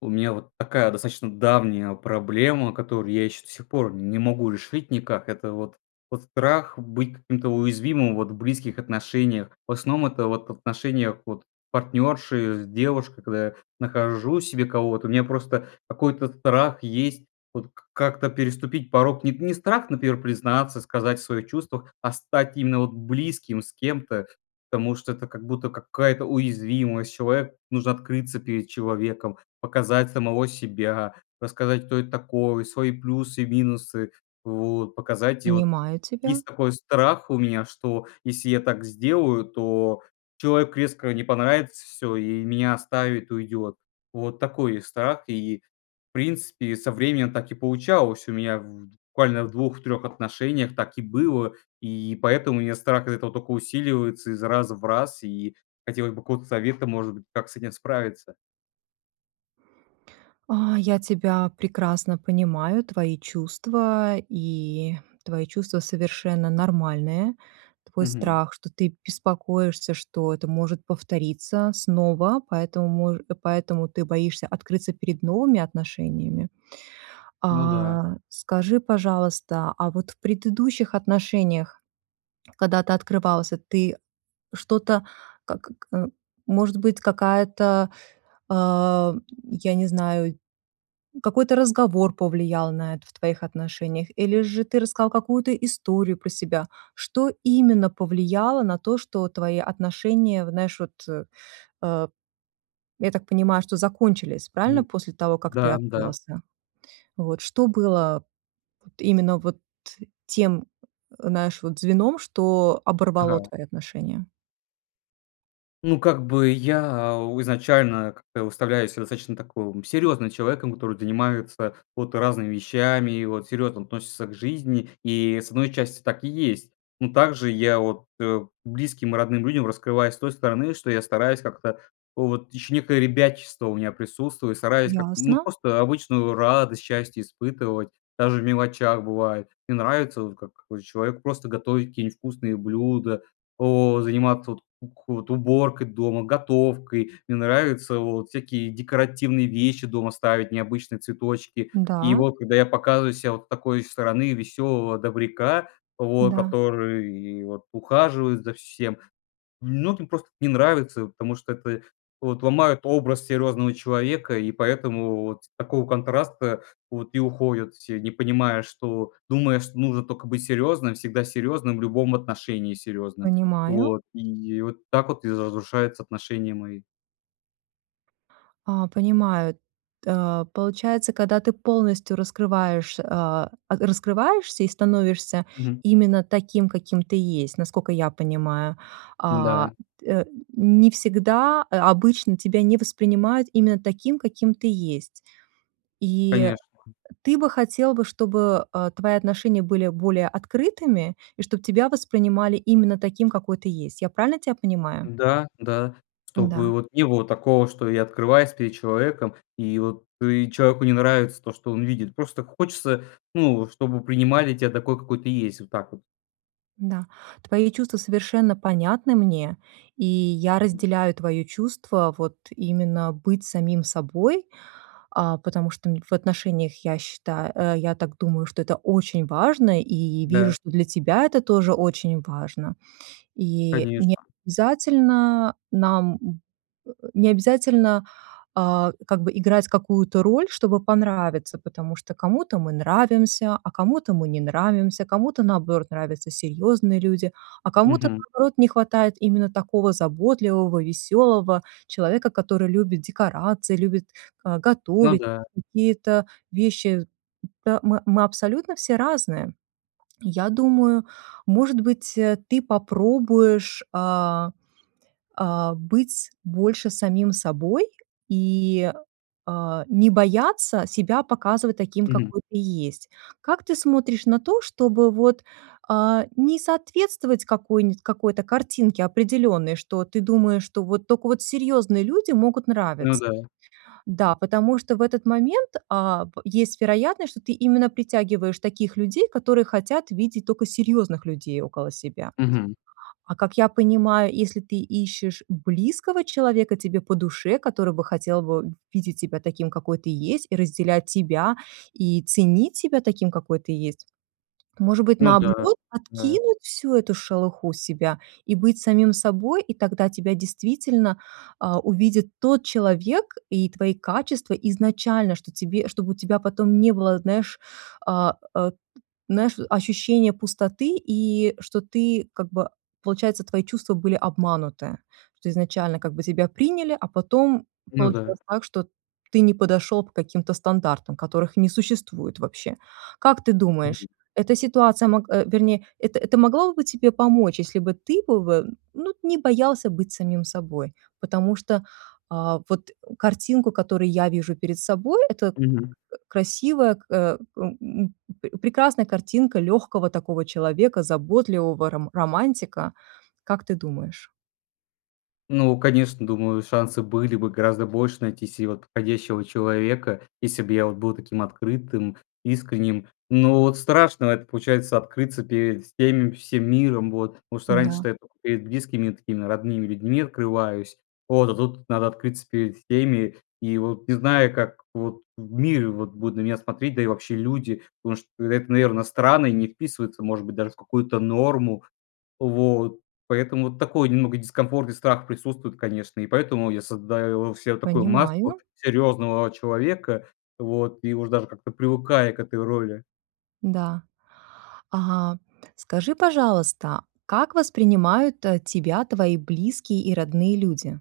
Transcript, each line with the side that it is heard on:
left: У меня вот такая достаточно давняя проблема, которую я ещё до сих пор не могу решить никак. Это вот вот страх быть каким-то уязвимым вот в близких отношениях. В основном это вот в отношениях вот партнёрши, с девушкой. Когда я нахожу себе кого-то, у меня просто какой-то страх есть вот как-то переступить порог. Не т не страх, например, признаться, сказать о своих чувствах, а стать именно вот близким с кем-то, потому что это как будто какая-то уязвимость, человек нужно открыться перед человеком, показать самого себя, рассказать, кто это такое, свои плюсы и минусы, вот. Показать, и вот
right: Понимаю тебя.
left: есть такой страх у меня, что если я так сделаю, то человеку резко не понравится, всё, и меня оставит, уйдёт. Вот такой страх. И, в принципе, со временем так и получалось. У меня буквально в 2-3 отношениях так и было, и поэтому у меня страх из-за этого только усиливается из раз в раз. И хотелось бы какого-то совета, может быть, как с этим справиться.
right: А, я тебя прекрасно понимаю, твои чувства, и твои чувства совершенно нормальные. Твой
left: Мгм.
right: страх, что ты беспокоишься, что это может повториться снова, поэтому, мож и поэтому ты боишься открыться перед новыми отношениями.
left: Ну да.
right: А, скажи, пожалуйста, а вот в предыдущих отношениях, когда ты открывался, ты что-то как к э, может быть, какая-то, а, я не знаю, какой-то разговор повлиял на это в твоих отношениях, или же ты рассказал какую-то историю про себя, что именно повлияло на то, что твои отношения, вот знаешь, вот, э, э, я так понимаю, что закончились, правильно,
left: Мгм.
right: после того, как ты
left: Да да.
right: открылся? Вот что было вот именно вот тем, знаешь, вот звеном, что оборвало
left: Ага.
right: твои отношения?
left: Ну, как бы я изначально как-то выставляю себя таким достаточно серьёзным человеком, который занимается вот разными вещами и вот серьёзно относится к жизни. И, с 1 части, так и есть. Ну, также я от э, близким и родным людям раскрываюсь с той стороны, что я стараюсь как-то вот ещё некое ребячество у меня присутствует, стараюсь как, ну,
right: Ясно.
left: просто обычную радость, счастье испытывать даже в мелочах бывает. Мне нравится вот, как какой-то человек, просто готовить какие-нибудь вкусные блюда, о заниматься от ку уборкой дома, готовкой. Мне нравится вот всякие декоративные вещи дома ставить, необычные цветочки. И
right: Да.
left: вот когда я показываю ся вот с такой стороны веселого добряка, вот
right: Да.
left: который вот ухаживает за всем, многим просто эт не нравится, потому что п э, вот ломают образ серьезного человека, и поэтому вот с такого контраста вот и уходят все, не понимая, что думая, что нужно только быть серьезным, всегда серьезным, в любом отношении серьезным.
right: Понимаю.
left: Вот, и вот так вот и за, разрушаются отношения мои.
right: А, понимаю. Т получается, когда ты полностью раскрываешь, а, а, раскрываешься и становишься
left: Мгм.
right: именно таким, каким ты есть, насколько я понимаю. А,
left: Да.
right: т э, н не всегда, а обычно тебя не воспринимают именно таким, каким ты есть. И, э,
left: Конечно.
right: ты бы хотел бы, чтобы, а, твои отношения были более открытыми, и чтобы тебя воспринимали именно таким, какой ты есть. Я правильно тебя понимаю?
left: Да да. Чтобы
right: Да.
left: вот не было такого, что я открываюсь перед человеком, и вот и человеку не нравится то, что он видит. Просто хочется, ну, чтобы принимали тебя такой, какой ты есть. Вот так вот.
right: Да, твои чувства совершенно понятны мне, и я
left: Мгм.
right: разделяю твоё чувство, вот, именно быть самим собой, а, потому что, м, н в отношениях, я считаю, э, я так думаю, что это очень важно и вижу,
left: Да.
right: что для тебя это тоже очень важно. И не
left: Конечно.
right: обязательно нам, м, э, не обязательно, а, как бы играть какую-то роль, чтобы понравиться, потому что кому-то мы нравимся, а кому-то мы не нравимся. Кому-то, наоборот, нравятся серьёзные люди, а кому-то,
left: Мгм.
right: наоборот, не хватает именно такого заботливого, весёлого человека, который любит декорации, любит го
left: Ну
right: готовить
left: да.
right: какие-то вещи. Мы мы мы абсолютно все разные. И я думаю, может быть, э, ты попробуешь, а, а, быть больше самим собой и, а, не бояться себя показывать таким,
left: Мгм.
right: какой ты есть. Как ты смотришь на то, чтобы, вот, э, не соответствовать какой-нибудь, какой-то картинке определённой, что ты думаешь, что вот только вот серьезные люди могут
left: Ну
right: нравиться.
left: да.
right: Да, потому что в этот момент, а, б есть вероятность, что ты именно притягиваешь таких людей, которые хотят видеть только серьезных людей около себя.
left: Мгм.
right: А, как я понимаю, если ты ищешь близкого человека, тебе по душе, который бы хотел бы видеть себя таким, какой ты есть, и разделять тебя и ценить тебя таким, какой ты есть. Может быть,
left: Ну да,
right: наоборот,
left: да.
right: откинуть всю эту шелуху себя и быть самим собой, и тогда тебя действительно, а, увидит тот человек и твои качества изначально, что тебе чтобы у тебя потом не было, знаешь, а, э, знаешь, ощущения пустоты и что ты, как бы, получается, твои чувства были обмануты, что изначально, как бы, тебя приняли, а потом
left: Ну да.
right: получилось так, что ты не подошёл по каким-то стандартам, которых не существует вообще. Как ты думаешь,
left: Мгм.
right: эта ситуация мог э, вернее, это это могло бы тебе помочь, если бы ты бы вы, ну, не боялся быть самим собой. Потому что, э, вот, э, картинку, которую я вижу перед собой, это к
left: Мгм.
right: красивая, к э, эм, м, п прекрасная картинка лёгкого такого человека, заботливого ром романтика. Как ты думаешь?
left: Ну, конечно, думаю, шансы были бы гораздо больше найти се вот подходящего человека, если бы я вот был таким открытым, искренним. Но вот страшно это, получается, открыться перед всеми, всем миром, вот. Потому что
right: Да.
left: раньше-то я тока перед близкими и такими родными людьми открываюсь. Вот, а тут надо открыться перед всеми. И вот, не зная, как вот в мире вот будут на меня смотреть, да и вообще люди. Потому что это, наверное, странно и не вписывается, может быть, даже в какую-то норму. Вот. Поэтому такой немного дискомфорт и страх присутствует, конечно. И поэтому я создаю се такую маску
right: Понимаю.
left: серьёзного человека. Вот. И уж даже как-то привыкаю к этой роли.
right: Да. Ага. Скажи, пожалуйста, как воспринимают та тебя твои близкие и родные люди?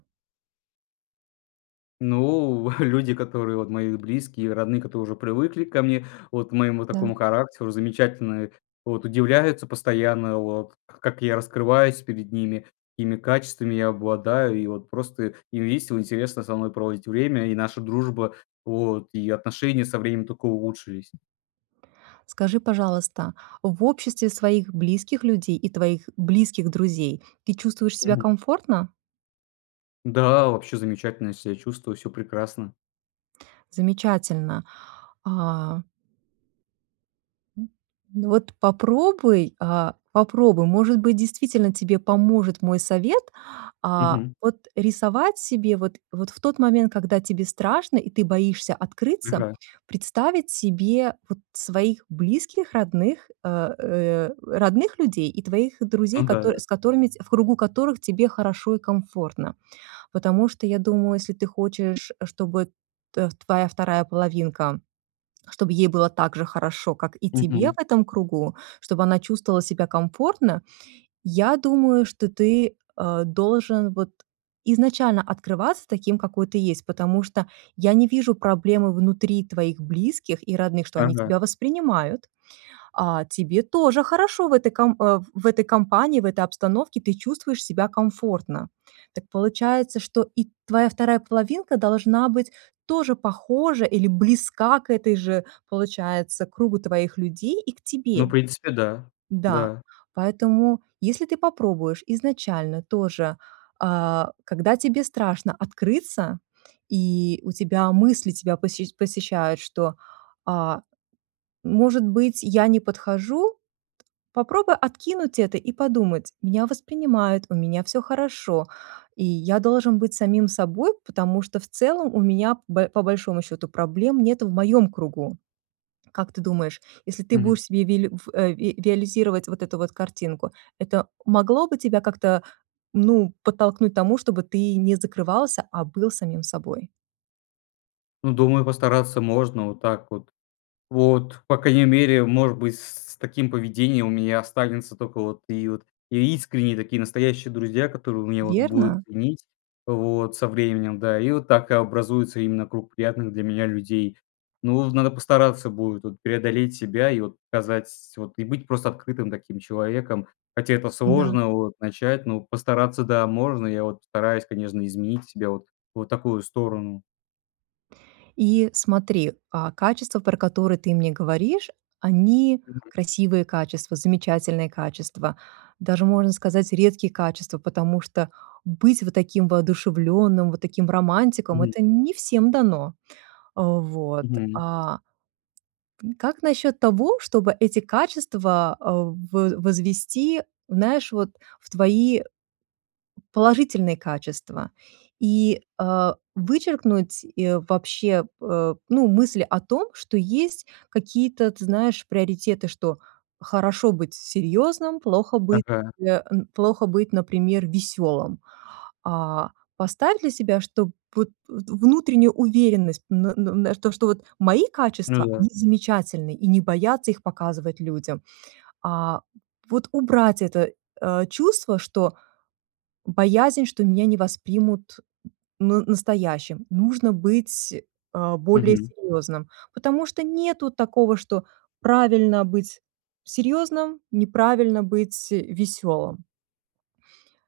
left: Ну, люди, которые, вот, мои близкие, родные, которые уже привыкли ко мне, вот к моему такому
right: Да.
left: характеру, замечательное, вот, удивляются постоянно, вот, к как я раскрываюсь перед ними, какими качествами я обладаю. И, вот, просто им весело, интересно со мной проводить время. И наша дружба, вот, и отношения со временем тока улучшились.
right: Скажи, пожалуйста, в обществе своих близких людей и твоих близких друзей ты чувствуешь себя
left: Мгм.
right: комфортно?
left: Да, вообще замечательно я ся чувствую, всё прекрасно.
right: Замечательно. А Ну, вот попробуй, а? Попробуй. Может быть, действительно тебе поможет мой совет. А,
left: Мгм.
right: вот рисовать себе, вот, вот в тот момент, когда тебе страшно и ты боишься открыться,
left: Ага.
right: представить себе вот своих близких, родных, э, э, родных людей и твоих друзей,
left: Ну да.
right: котор с которыми, ть в кругу которых тебе хорошо и комфортно. Потому что я думаю, если ты хочешь, чтобы тэ твоя вторая половинка, чтобы ей было так же хорошо, как и тебе
left: Мгм.
right: в этом кругу, чтобы она чувствовала себя комфортно, я думаю, что ты, э, должен вот изначально открываться таким, какой ты есть, потому что я не вижу проблемы внутри твоих близких и родных, что они
left: Ага.
right: тебя воспринимают. А тебе тоже хорошо в этой ком э, в этой компании, в этой обстановке ты чувствуешь себя комфортно. Так получается, что и твоя вторая половинка должна быть тоже похожа или близка к этой же, получается, кругу твоих людей и к
left: Ну, в
right: тебе.
left: принципе, да.
right: Да,
left: Да.
right: поэтому если ты попробуешь изначально тоже, а, когда тебе страшно открыться, и у тебя мысли тебя посещ посещают, что: "А, может быть, я не подхожу?" Попробуй откинуть это и подумать: "Меня воспринимают, у меня всё хорошо, и я должен быть самим собой, потому что в целом у меня, б по большому счету, проблем нету в моем кругу". Как ты думаешь, если ты
left: Мгм.
right: будешь себе вили ф э, виализировать вот эту вот картинку, это могло бы тебя как-то, ну, подтолкнуть к тому, чтобы ты не закрывался, а был самим собой?
left: Ну, думаю, постараться можно вот так вот. Вот, по крайней мере, может быть, с с таким поведением у меня останутся только вот и вот искренние, настоящие друзья, которые меня вот будут
right: Верно?
left: ценить вот со временем, да. И вот так образуется именно круг приятных для меня людей. Ну вот, надо постараться будет вот преодолеть себя и вот показать вот и быть просто открытым таким человеком. Хотя это
right: Да.
left: сложно вот начать, но постараться, да, можно. Я вот постараюсь, конечно, изменить себя вот вот в такую сторону.
right: И смотри, а, качества, про которые ты мне говоришь, они
left: Мгм.
right: красивые качества, замечательные качества, даже можно сказать, редкие качества, потому что быть вот таким воодушевленным, вот таким романтиком-
left: Мгм.
right: это не всем дано, а. Вот,
left: Мгм.
right: а как насчет того, чтобы эти качества а, в возвести, знаешь, вот в твои положительные качества? И, а, вычеркнуть и вообще, п э, ну, мысль о том, что есть какие-то, ты знаешь, приоритеты, что хорошо быть серьёзным, плохо быть,
left: Ага.
right: э, н плохо быть, например, весёлым. А, поставь для себя, что вот вт внутреннюю уверенность, м, на, на то, что вот мои
left: Ну
right: качества,
left: да.
right: они замечательны, и не бояться их показывать людям. А, вот убрать это, э, чувство, что боязнь, что меня не воспримут н настоящим, нужно быть, а, более
left: Мгм.
right: серьёзным, потому что нету такого, что правильно быть серьёзным, неправильно быть, э, весёлым.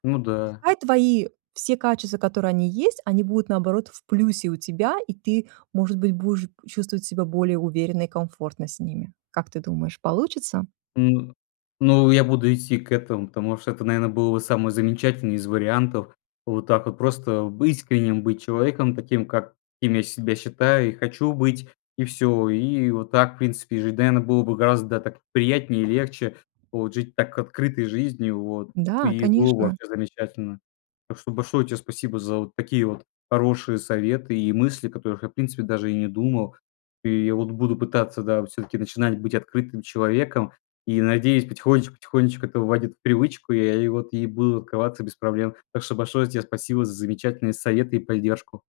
left: Ну да.
right: Пускай твои все качества, которые они есть, они будут наоборот в плюсе у тебя, и ты, может быть, будешь чувствовать себя более уверенно и комфортно с ними. Как ты думаешь, получится?
left: Ну, ну, я буду идти к этому, потому что это, наверное, было бы самый замечательный из вариантов. Вот так вот просто быть искренним, быть человеком таким, каким я себя считаю и хочу быть. И всё. И вот так, в принципе, жить, наверно, было бы гораздо так приятнее и легче, вот жить так открытой жизнью вот.
right: Да,
left: И было
right: конечно.
left: вообще замечательно. Так что большое тебе спасибо за вот такие вот хорошие советы и мысли, о которых я, в принципе, даже и не думал. И я вот буду пытаться, да, всё-таки начинать быть открытым человеком и, надеюсь, потихонечку потихонечку это войдет в привычку, и я вот и буду открываться без проблем. Так что большое тебе спасибо за замечательные советы и поддержку.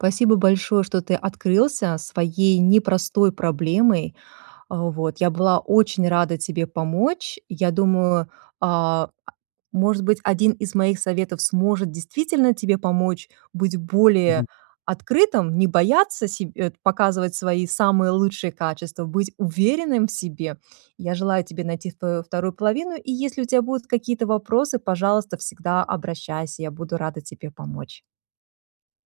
right: Спасибо большое, что ты открылся своей непростой проблемой, а. Вот, я была очень рада тебе помочь. Я думаю, а, может быть, 1 из моих советов сможет действительно тебе помочь быть более
left: Мгм.
right: открытым, не бояться себ э, показывать свои самые лучшие качества, быть уверенным в себе. Я желаю тебе найти свою вторую половину, и, если у тебя будут какие-то вопросы, пожалуйста, всегда обращайся, я буду рада тебе помочь.